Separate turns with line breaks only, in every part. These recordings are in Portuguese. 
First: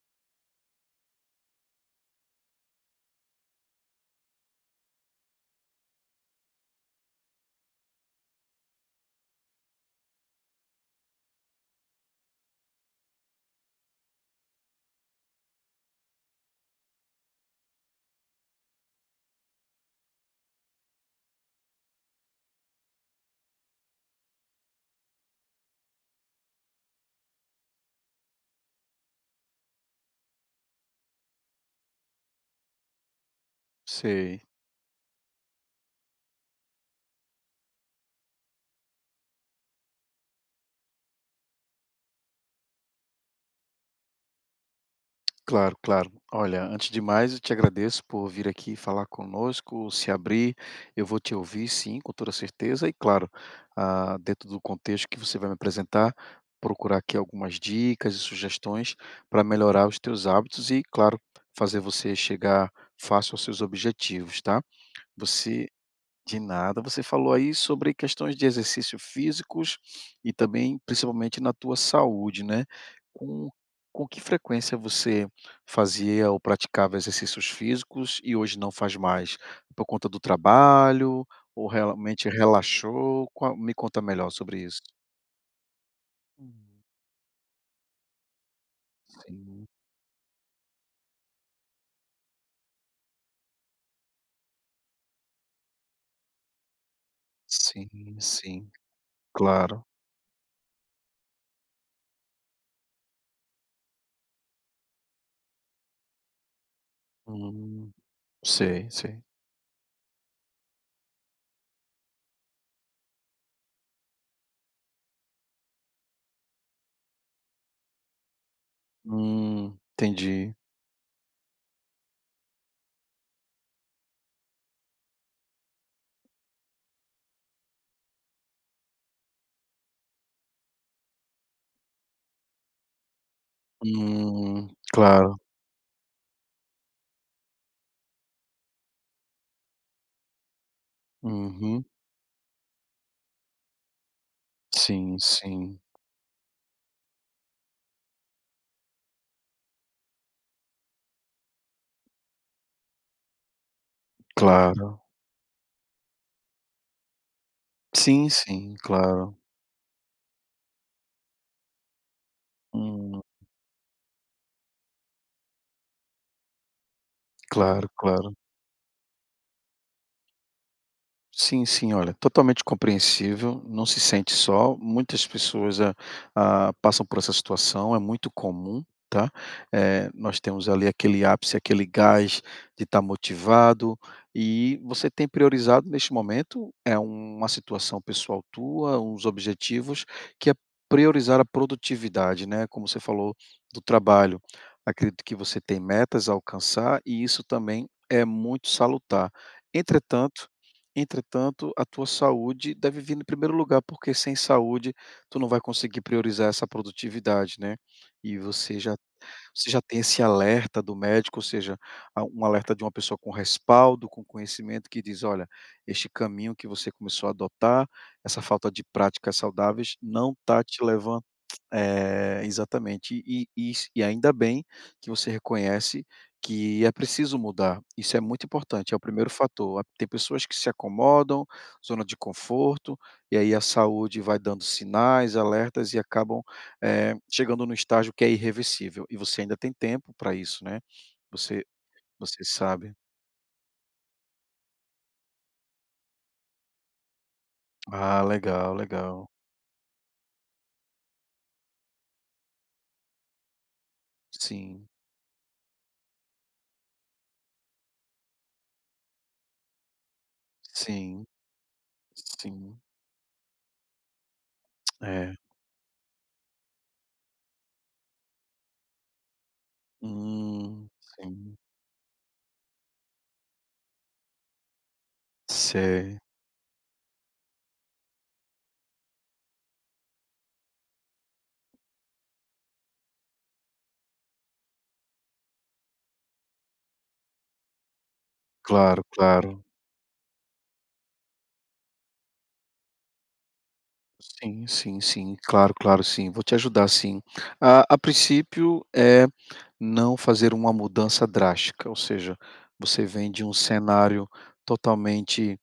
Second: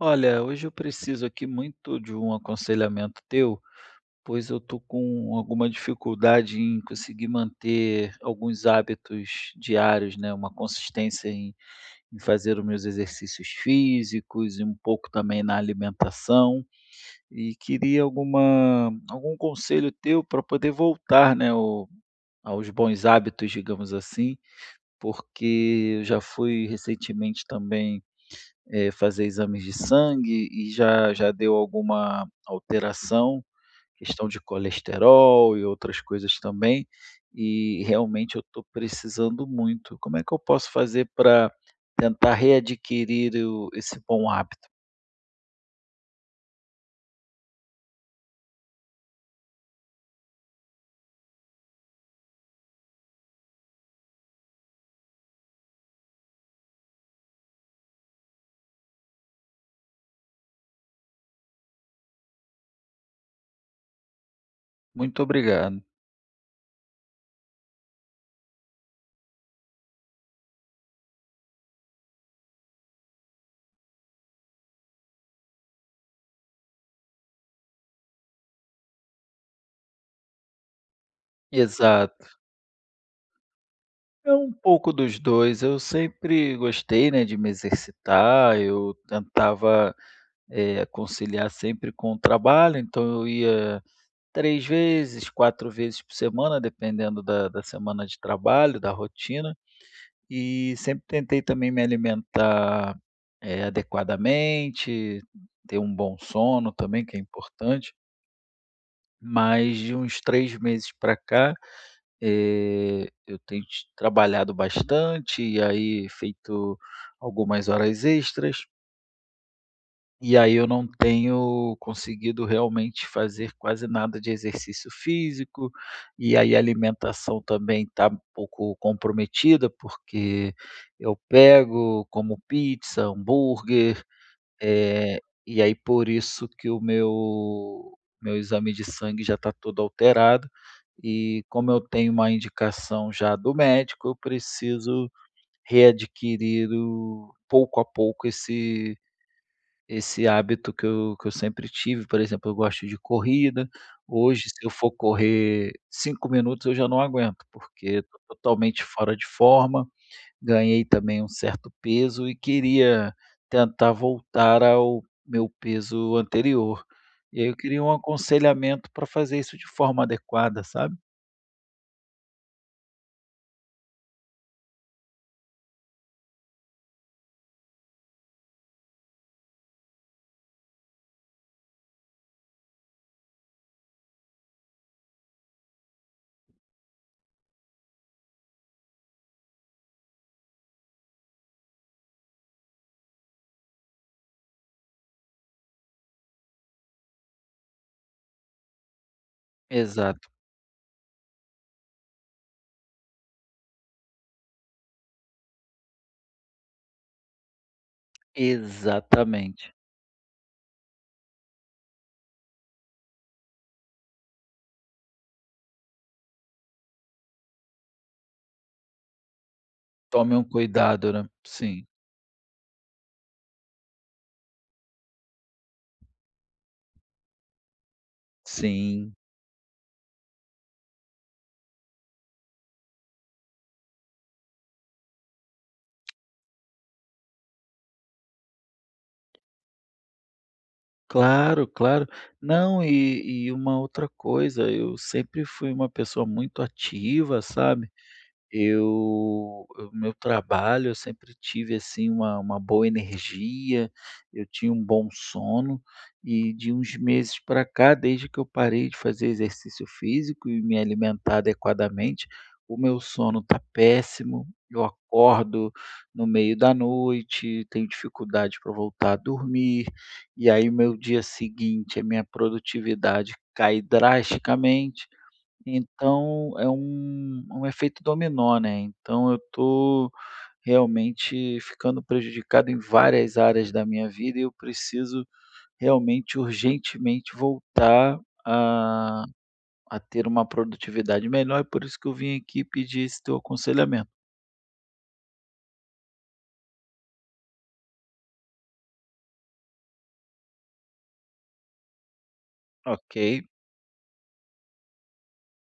Olha, hoje eu preciso aqui muito de um aconselhamento teu, pois eu tô com alguma dificuldade em conseguir manter alguns hábitos diários, né? Uma consistência em fazer os meus exercícios físicos e um pouco também na alimentação. E queria algum conselho teu para poder voltar, né, aos bons hábitos, digamos assim, porque eu já fui recentemente também fazer exames de sangue e já deu alguma alteração, questão de
Sei.
colesterol e outras coisas também, e realmente eu estou precisando muito. Como é que eu posso fazer para tentar readquirir o esse bom hábito?
Claro, claro. Olha, antes de mais, eu te agradeço por vir aqui falar conosco, se abrir. Eu vou te ouvir, sim, com toda certeza. E claro, dentro do contexto que você vai me apresentar, procurar aqui algumas dicas e sugestões para melhorar os teus hábitos e, claro, fazer você chegar fácil aos seus objetivos, tá?
Muito
Você
obrigado.
De nada. Você falou aí sobre questões de exercícios físicos e também, principalmente, na tua saúde, né? Com, com que frequência você fazia ou praticava exercícios físicos e hoje não faz mais? Por conta do trabalho ou
Exato.
realmente relaxou? Me conta melhor
É um
sobre isso.
pouco dos dois, eu sempre gostei, né, de me exercitar, eu
Hum.
tentava, conciliar sempre com o trabalho, então eu ia 3 vezes, 4 vezes por semana, dependendo da
Sim,
semana de
sim, sim,
trabalho, da rotina.
claro.
E sempre tentei também me alimentar, adequadamente, ter um bom sono também, que é
Hum,
importante.
sei, sei.
Mas de uns 3 meses para cá, eu tenho t trabalhado bastante e aí feito algumas horas extras. E
Entendi.
aí eu não tenho conseguido realmente fazer quase nada de exercício físico, e aí a alimentação também está um pouco comprometida, porque eu pego, como pizza, hambúrguer,
Hum,
eh,
claro.
e aí por isso que o meu exame de sangue já está todo alterado, e como eu
Uhum.
tenho uma indicação já do médico, eu preciso
Sim, sim,
readquirir o pouco a pouco esse hábito que eu sempre tive. Por exemplo, eu gosto de corrida, hoje se eu for
claro.
correr 5 minutos eu já não aguento, porque estou
Sim, sim,
totalmente fora de
claro.
forma, ganhei também um certo peso e queria
Hum,
tentar voltar ao meu peso anterior. E aí eu queria
claro,
um
claro.
aconselhamento para fazer isso de forma adequada, sabe?
Sim, sim, olha, totalmente compreensível, não se sente só, muitas pessoas passam por essa situação, é muito comum, tá? Nós temos ali aquele ápice, aquele gás de estar motivado e você tem priorizado neste momento, é uma situação pessoal tua, uns objetivos, que é priorizar a produtividade, né? Como você falou do trabalho. Acredito que você tem metas a alcançar e isso também é muito salutar.
Exato,
Entretanto, Entretanto, a tua saúde deve vir em primeiro lugar, porque sem saúde tu não vai conseguir priorizar essa produtividade, né. E você já você
exatamente.
já tem esse alerta do médico, ou seja, a um alerta de uma pessoa com respaldo, com conhecimento que diz: "Olha, este caminho que você começou a adotar, essa falta de práticas saudáveis não
Tome um
está te
cuidado,
levando".
né? Sim,
É, exatamente. E ainda bem que você reconhece que é preciso mudar. Isso é muito importante, é o
sim.
primeiro fator. Tem pessoas que se acomodam, zona de conforto, e aí a saúde vai dando sinais, alertas e acabam chegando no estágio que é irreversível. E você ainda tem tempo para isso, né? Você,
Claro, claro.
você
Não,
sabe.
e uma outra coisa, eu sempre fui uma pessoa muito ativa, sabe?
Ah, legal,
Eu
legal.
O meu trabalho, eu sempre tive, assim, uma boa energia, eu tinha um
Sim,
bom sono, e de uns meses para cá, desde que eu parei de fazer exercício físico e me
sim,
alimentar adequadamente, o
sim.
meu sono tá péssimo, eu
É.
acordo no meio da noite, tenho dificuldade para voltar a dormir, e aí o
Hum,
meu dia
sim.
seguinte, a minha produtividade cai drasticamente,
Sei.
então é um efeito dominó, né, então eu estou realmente ficando prejudicado em várias áreas da minha vida e eu preciso realmente urgentemente voltar
Claro,
a
claro.
a ter uma produtividade melhor, e por isso que eu vim aqui pedir esse teu aconselhamento.
Sim, sim, sim. Claro, claro, sim. Vou te ajudar, sim. A princípio é não fazer uma mudança drástica, ou seja, você
Ok,
vem de um cenário totalmente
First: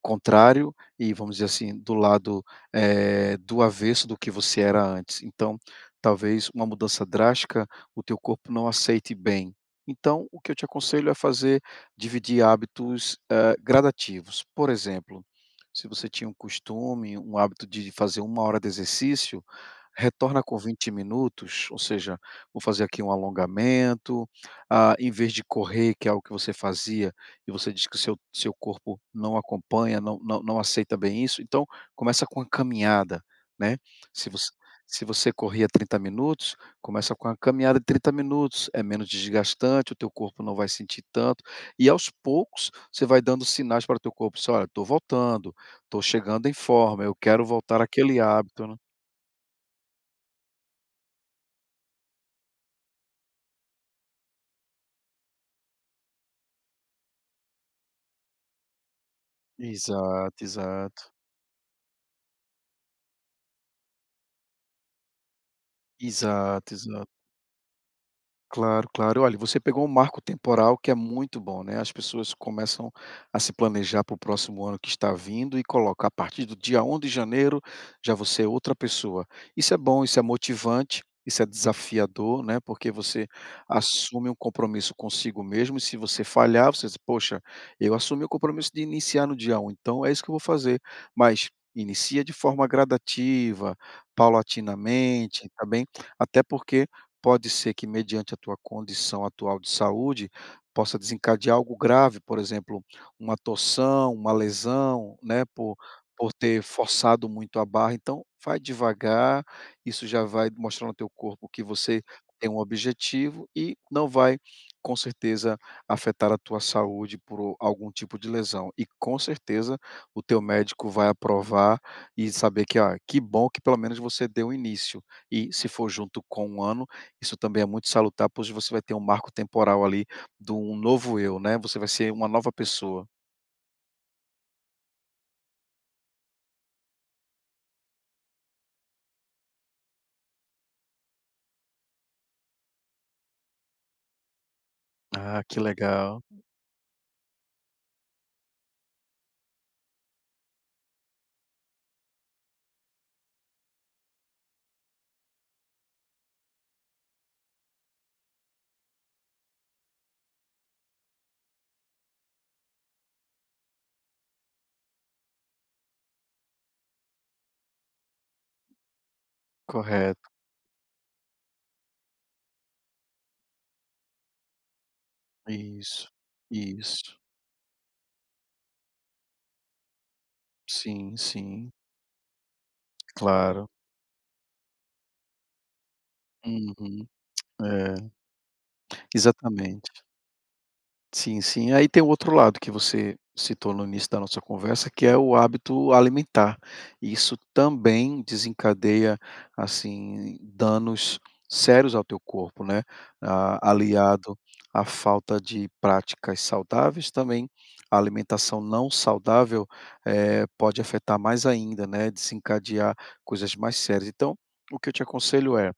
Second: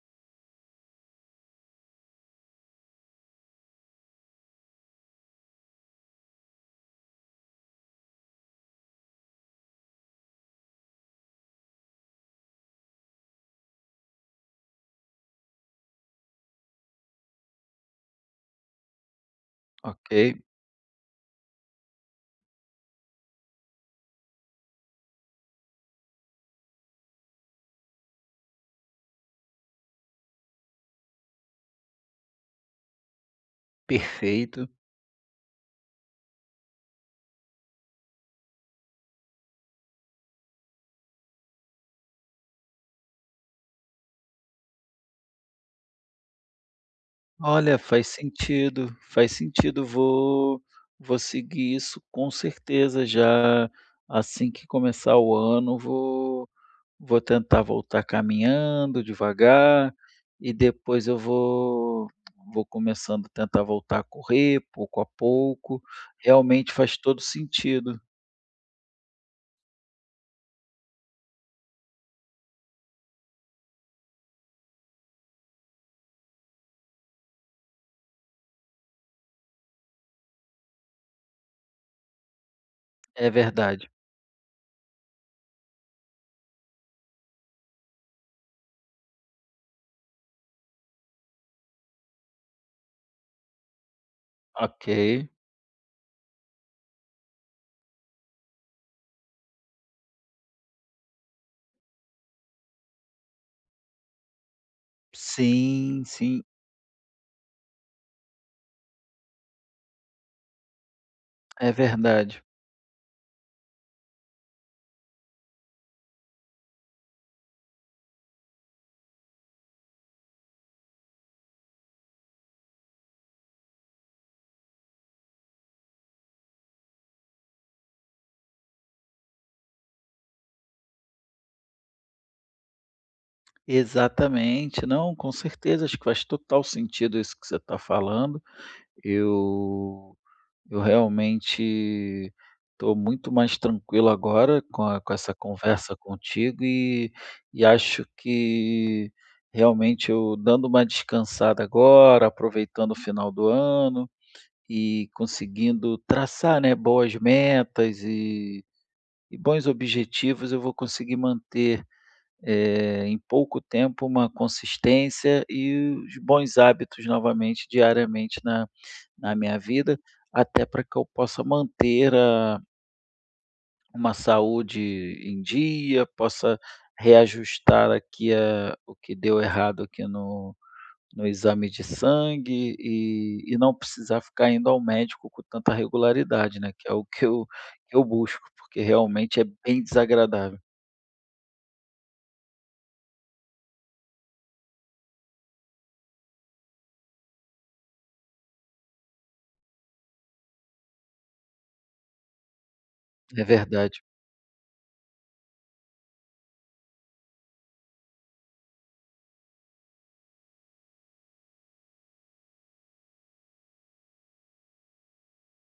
contrário e, vamos dizer assim, do lado, do avesso do que você era antes. Então, talvez uma mudança drástica o teu corpo não aceite bem. Então, o que eu te aconselho é fazer dividir hábitos, gradativos. Por exemplo, se você tinha um costume, um hábito de fazer uma hora de exercício,
ok,
retorna com 20 minutos, ou seja, vou fazer aqui um alongamento, em vez de correr, que é algo que você fazia, e você diz que o seu corpo não acompanha, não aceita bem isso, então começa com a caminhada, né. Se você
perfeito.
se você corria 30 minutos, começa com a caminhada de 30 minutos, é menos desgastante, o teu corpo não vai sentir tanto, e aos poucos você vai dando sinais para o teu corpo, assim: "Olha, estou voltando, estou chegando em forma, eu quero
Olha,
voltar àquele hábito", né.
faz sentido, vou seguir isso com certeza. Já assim que começar o ano, vou tentar voltar caminhando devagar
Exato,
e depois
exato.
eu vou começando a tentar voltar a correr pouco a pouco. Realmente
Exato,
faz
exato.
todo sentido.
Claro, claro. Olha, você pegou um marco temporal que é muito bom, né? As pessoas começam a se planejar para o próximo ano que está vindo e coloca a partir do dia 1 de janeiro já você é outra pessoa. Isso é bom, isso é motivante, isso é desafiador, né? Porque você
É verdade.
assume um compromisso consigo mesmo e se você falhar, você diz, poxa, eu assumi o compromisso de iniciar no dia 1, então é isso que eu vou fazer. Mas inicia de forma gradativa,
Ok.
paulatinamente, tá bem? Até porque pode ser que mediante a tua condição atual de saúde, possa desencadear algo grave, por exemplo, uma torção, uma lesão, né, por
Sim,
por
sim,
ter forçado muito a barra, então vai devagar, isso já vai mostrar no teu corpo que
é
você
verdade.
tem um objetivo e não vai, com certeza, afetar a tua saúde por algum tipo de lesão. E com certeza o teu médico vai aprovar e saber que: "Ah, que bom que pelo menos você deu início", e se for junto com um ano, isso também é muito salutar, pois você vai ter um marco temporal ali de um novo eu, né, você vai ser uma nova pessoa.
Exatamente. Não, com certeza, acho que faz total sentido isso que você está falando. Eu eu realmente estou muito mais tranquilo agora com essa
Ah, que
conversa
legal.
contigo, e acho que realmente, eu dando uma descansada agora, aproveitando o final do ano e conseguindo traçar, né, boas metas e bons objetivos, eu vou conseguir manter, em pouco tempo, uma consistência e os bons hábitos novamente, diariamente na minha vida,
Correto.
até para que eu possa manter a uma saúde em dia,
Isso,
possa
isso.
reajustar aqui a o que deu errado aqui no
Sim,
no exame
sim,
de sangue e
claro.
não precisar ficar indo ao médico com tanta regularidade, né, que é o
Uhum.
que eu
É,
busco, porque realmente é bem
exatamente.
desagradável.
Sim, sim. Aí tem o outro lado que você citou no início da nossa conversa, que é o hábito alimentar. Isso também desencadeia, assim, danos sérios ao teu corpo, né?
É verdade.
Aliado à falta de práticas saudáveis, também a alimentação não saudável pode afetar mais ainda, né? Desencadear coisas mais sérias. Então, o que eu te aconselho é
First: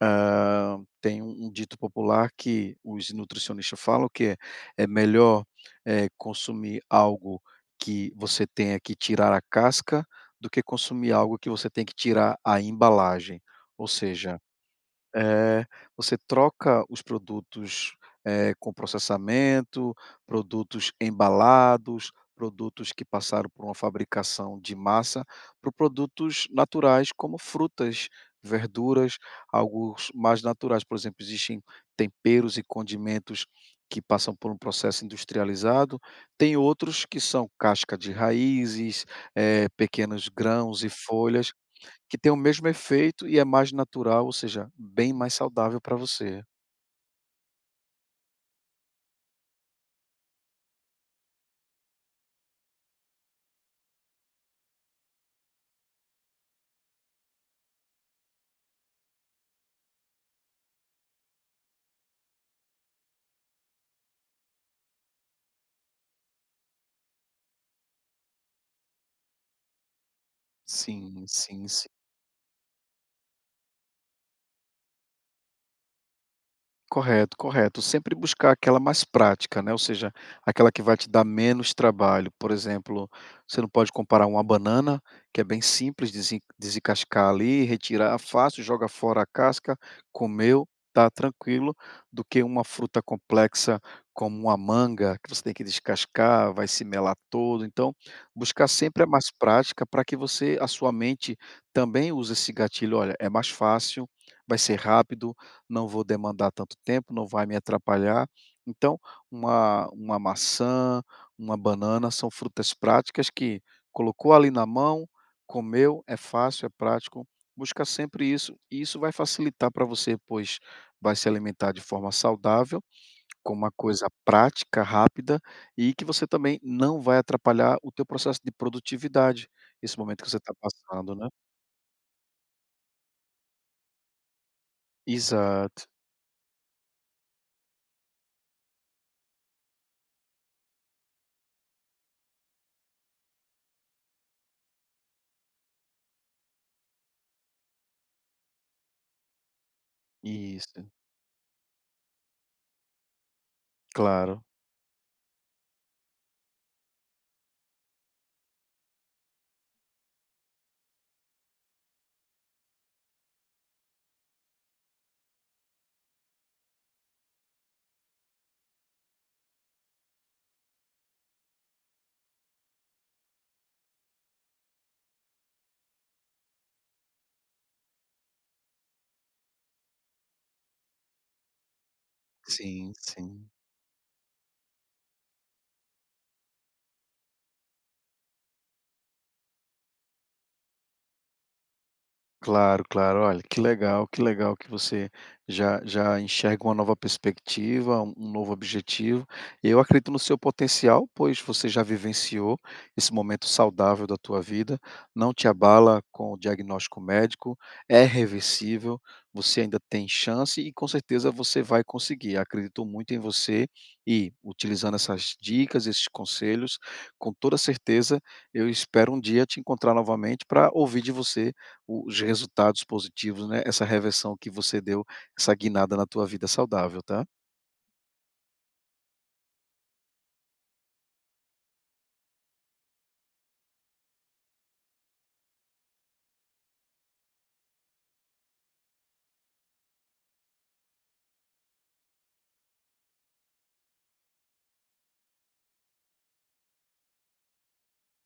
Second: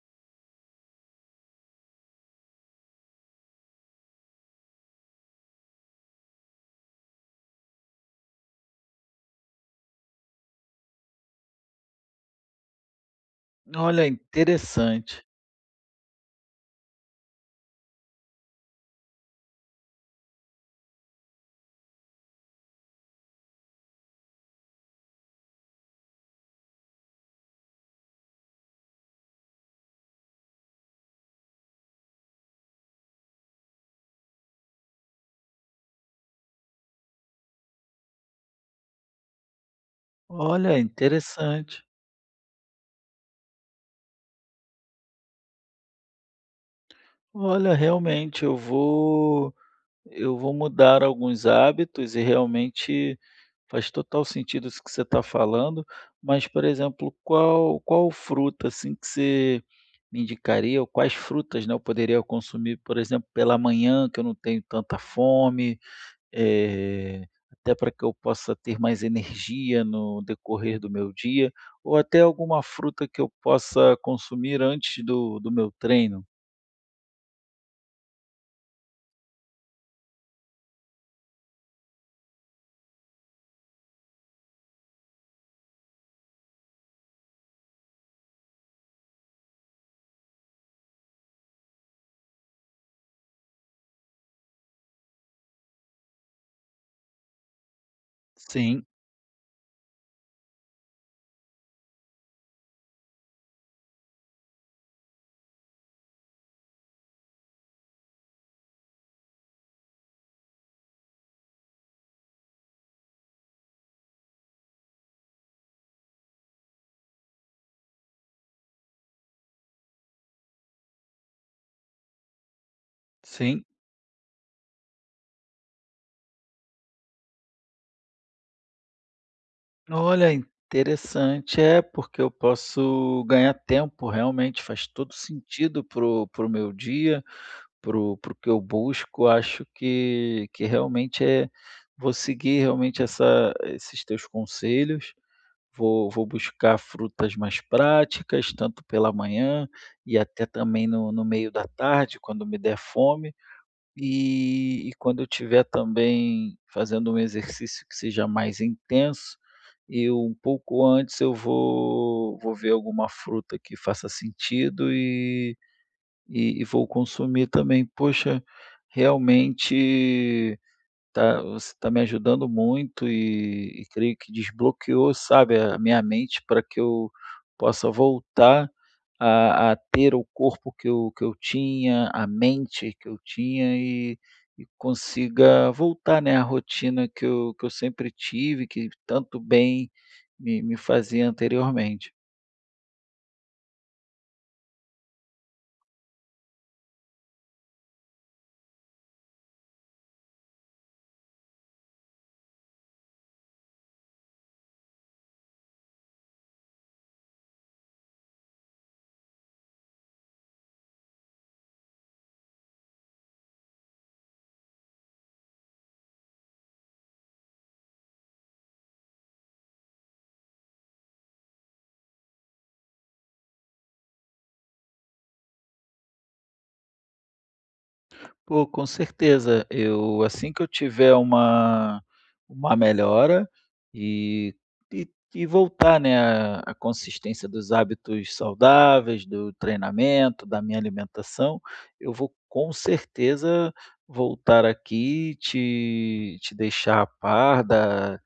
tem um dito popular que os nutricionistas falam que é: "É melhor, consumir algo que você tenha que tirar a casca, do que consumir algo que você tem que tirar a embalagem". Ou
Olha,
seja,
interessante.
é, você troca os produtos, com processamento, produtos embalados, produtos que passaram por uma fabricação de massa, por produtos naturais como frutas, verduras, alguns mais naturais. Por exemplo, existem temperos e condimentos que passam por um processo industrializado, tem outros que são casca de raízes, pequenos
Olha,
grãos e folhas.
interessante.
Que tem o mesmo efeito e é mais natural, ou seja, bem mais saudável para você.
Olha, realmente eu vou mudar alguns hábitos e realmente faz total sentido isso que você está falando, mas, por exemplo, qual fruta, assim, que você me indicaria, ou quais frutas, né, eu poderia consumir, por exemplo, pela manhã, que eu não tenho tanta fome? Até para que eu possa ter mais energia no decorrer do meu
Sim,
dia,
sim, sim.
ou até alguma fruta que eu possa consumir antes do meu treino.
Correto, correto. Sempre buscar aquela mais prática, né, ou seja, aquela que vai te dar menos trabalho. Por exemplo, você não pode comparar uma banana, que é bem simples desencascar ali, retirar fácil, joga fora a casca, comeu, tá tranquilo, do que uma fruta complexa como uma manga, que você tem que descascar, vai se melar todo. Então, buscar
Sim,
sempre a mais prática para que você a sua mente também use esse gatilho: "Olha, é mais fácil, vai ser rápido, não vou demandar tanto tempo, não vai me atrapalhar". Então, uma maçã, uma banana são frutas práticas que colocou ali na mão, comeu, é fácil, é prático. Busca sempre isso, e isso vai facilitar para você, pois vai se alimentar de forma saudável, com
sim.
uma coisa prática, rápida e que você também não vai atrapalhar o teu processo de produtividade, esse momento que
Olha,
você está passando, né.
interessante. É, porque eu posso ganhar tempo, realmente faz todo sentido
Exato,
pro meu dia, pro o que eu busco. Acho que realmente vou seguir realmente essa esses teus conselhos. Vou buscar frutas mais práticas, tanto pela manhã e até
isso,
também no meio da tarde, quando me der fome.
claro,
E quando eu estiver também fazendo um exercício que seja mais intenso, eu um pouco antes eu vou ver alguma fruta que faça sentido e vou consumir também. Poxa, realmente tá, você está me ajudando muito e creio que desbloqueou, sabe, a minha mente para que eu possa voltar a ter o corpo que eu tinha, a
sim,
mente que eu
sim.
tinha, e consiga voltar, né, à rotina que eu sempre tive, que tanto bem me fazia anteriormente.
Claro, claro. Olha, que legal, que legal que você já enxerga uma nova perspectiva, um novo objetivo. Eu acredito no seu potencial, pois você já vivenciou esse momento saudável da tua vida, não te abala com o diagnóstico médico, é reversível, você ainda tem chance e com certeza você vai conseguir. Acredito muito em você e utilizando essas dicas, esses conselhos, com toda certeza eu espero um dia te encontrar novamente para ouvir de você os resultados positivos, né, essa reversão que você deu, essa guinada na tua vida saudável, tá.
Pô, com certeza. Eu, assim que eu tiver uma melhora e e e voltar, né, a à consistência dos hábitos saudáveis, do treinamento, da minha alimentação, eu vou com certeza voltar aqui e te deixar a par da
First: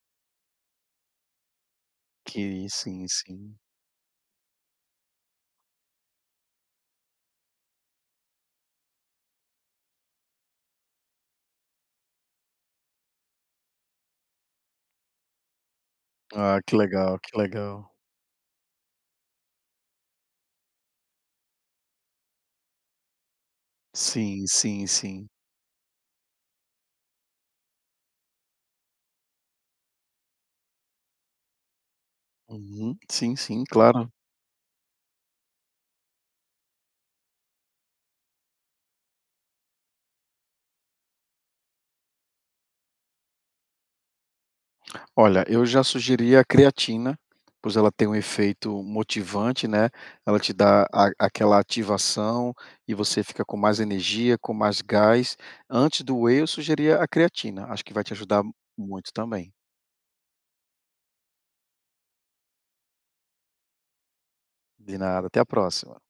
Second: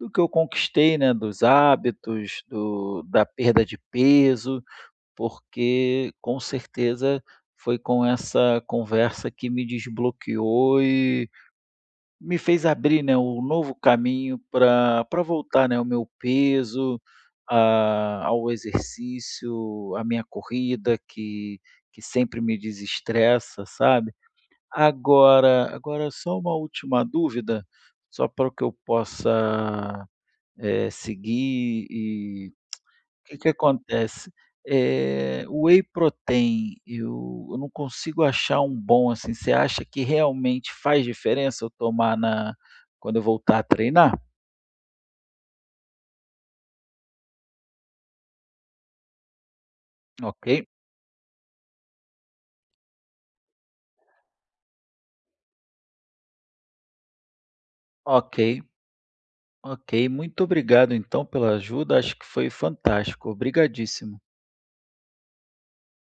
do que eu conquistei, né, dos hábitos,
Que
do
sim,
da
sim.
perda de peso. Porque com certeza foi com essa conversa que me desbloqueou e me fez abrir, né, um novo caminho para voltar, né, o meu
Ah, que
peso,
legal, que legal.
a ao exercício, a minha corrida que sempre me desestressa, sabe.
Sim, sim, sim.
Agora, só uma última dúvida, só para que eu possa, seguir, e
Uhum. Sim,
que
sim, claro.
acontece? O whey protein, eu não consigo achar um bom, assim, você acha que realmente faz diferença eu tomar na quando eu voltar a treinar?
Olha, eu já sugeri a creatina, pois ela tem um efeito motivante, né, ela
Ok,
te dá a aquela ativação e você fica com mais energia, com mais gás. Antes do whey, eu sugeria a creatina, acho que vai te
ok,
ajudar muito também.
ok. Muito obrigado então pela ajuda, acho que foi fantástico, obrigadíssimo.
De nada, até a próxima.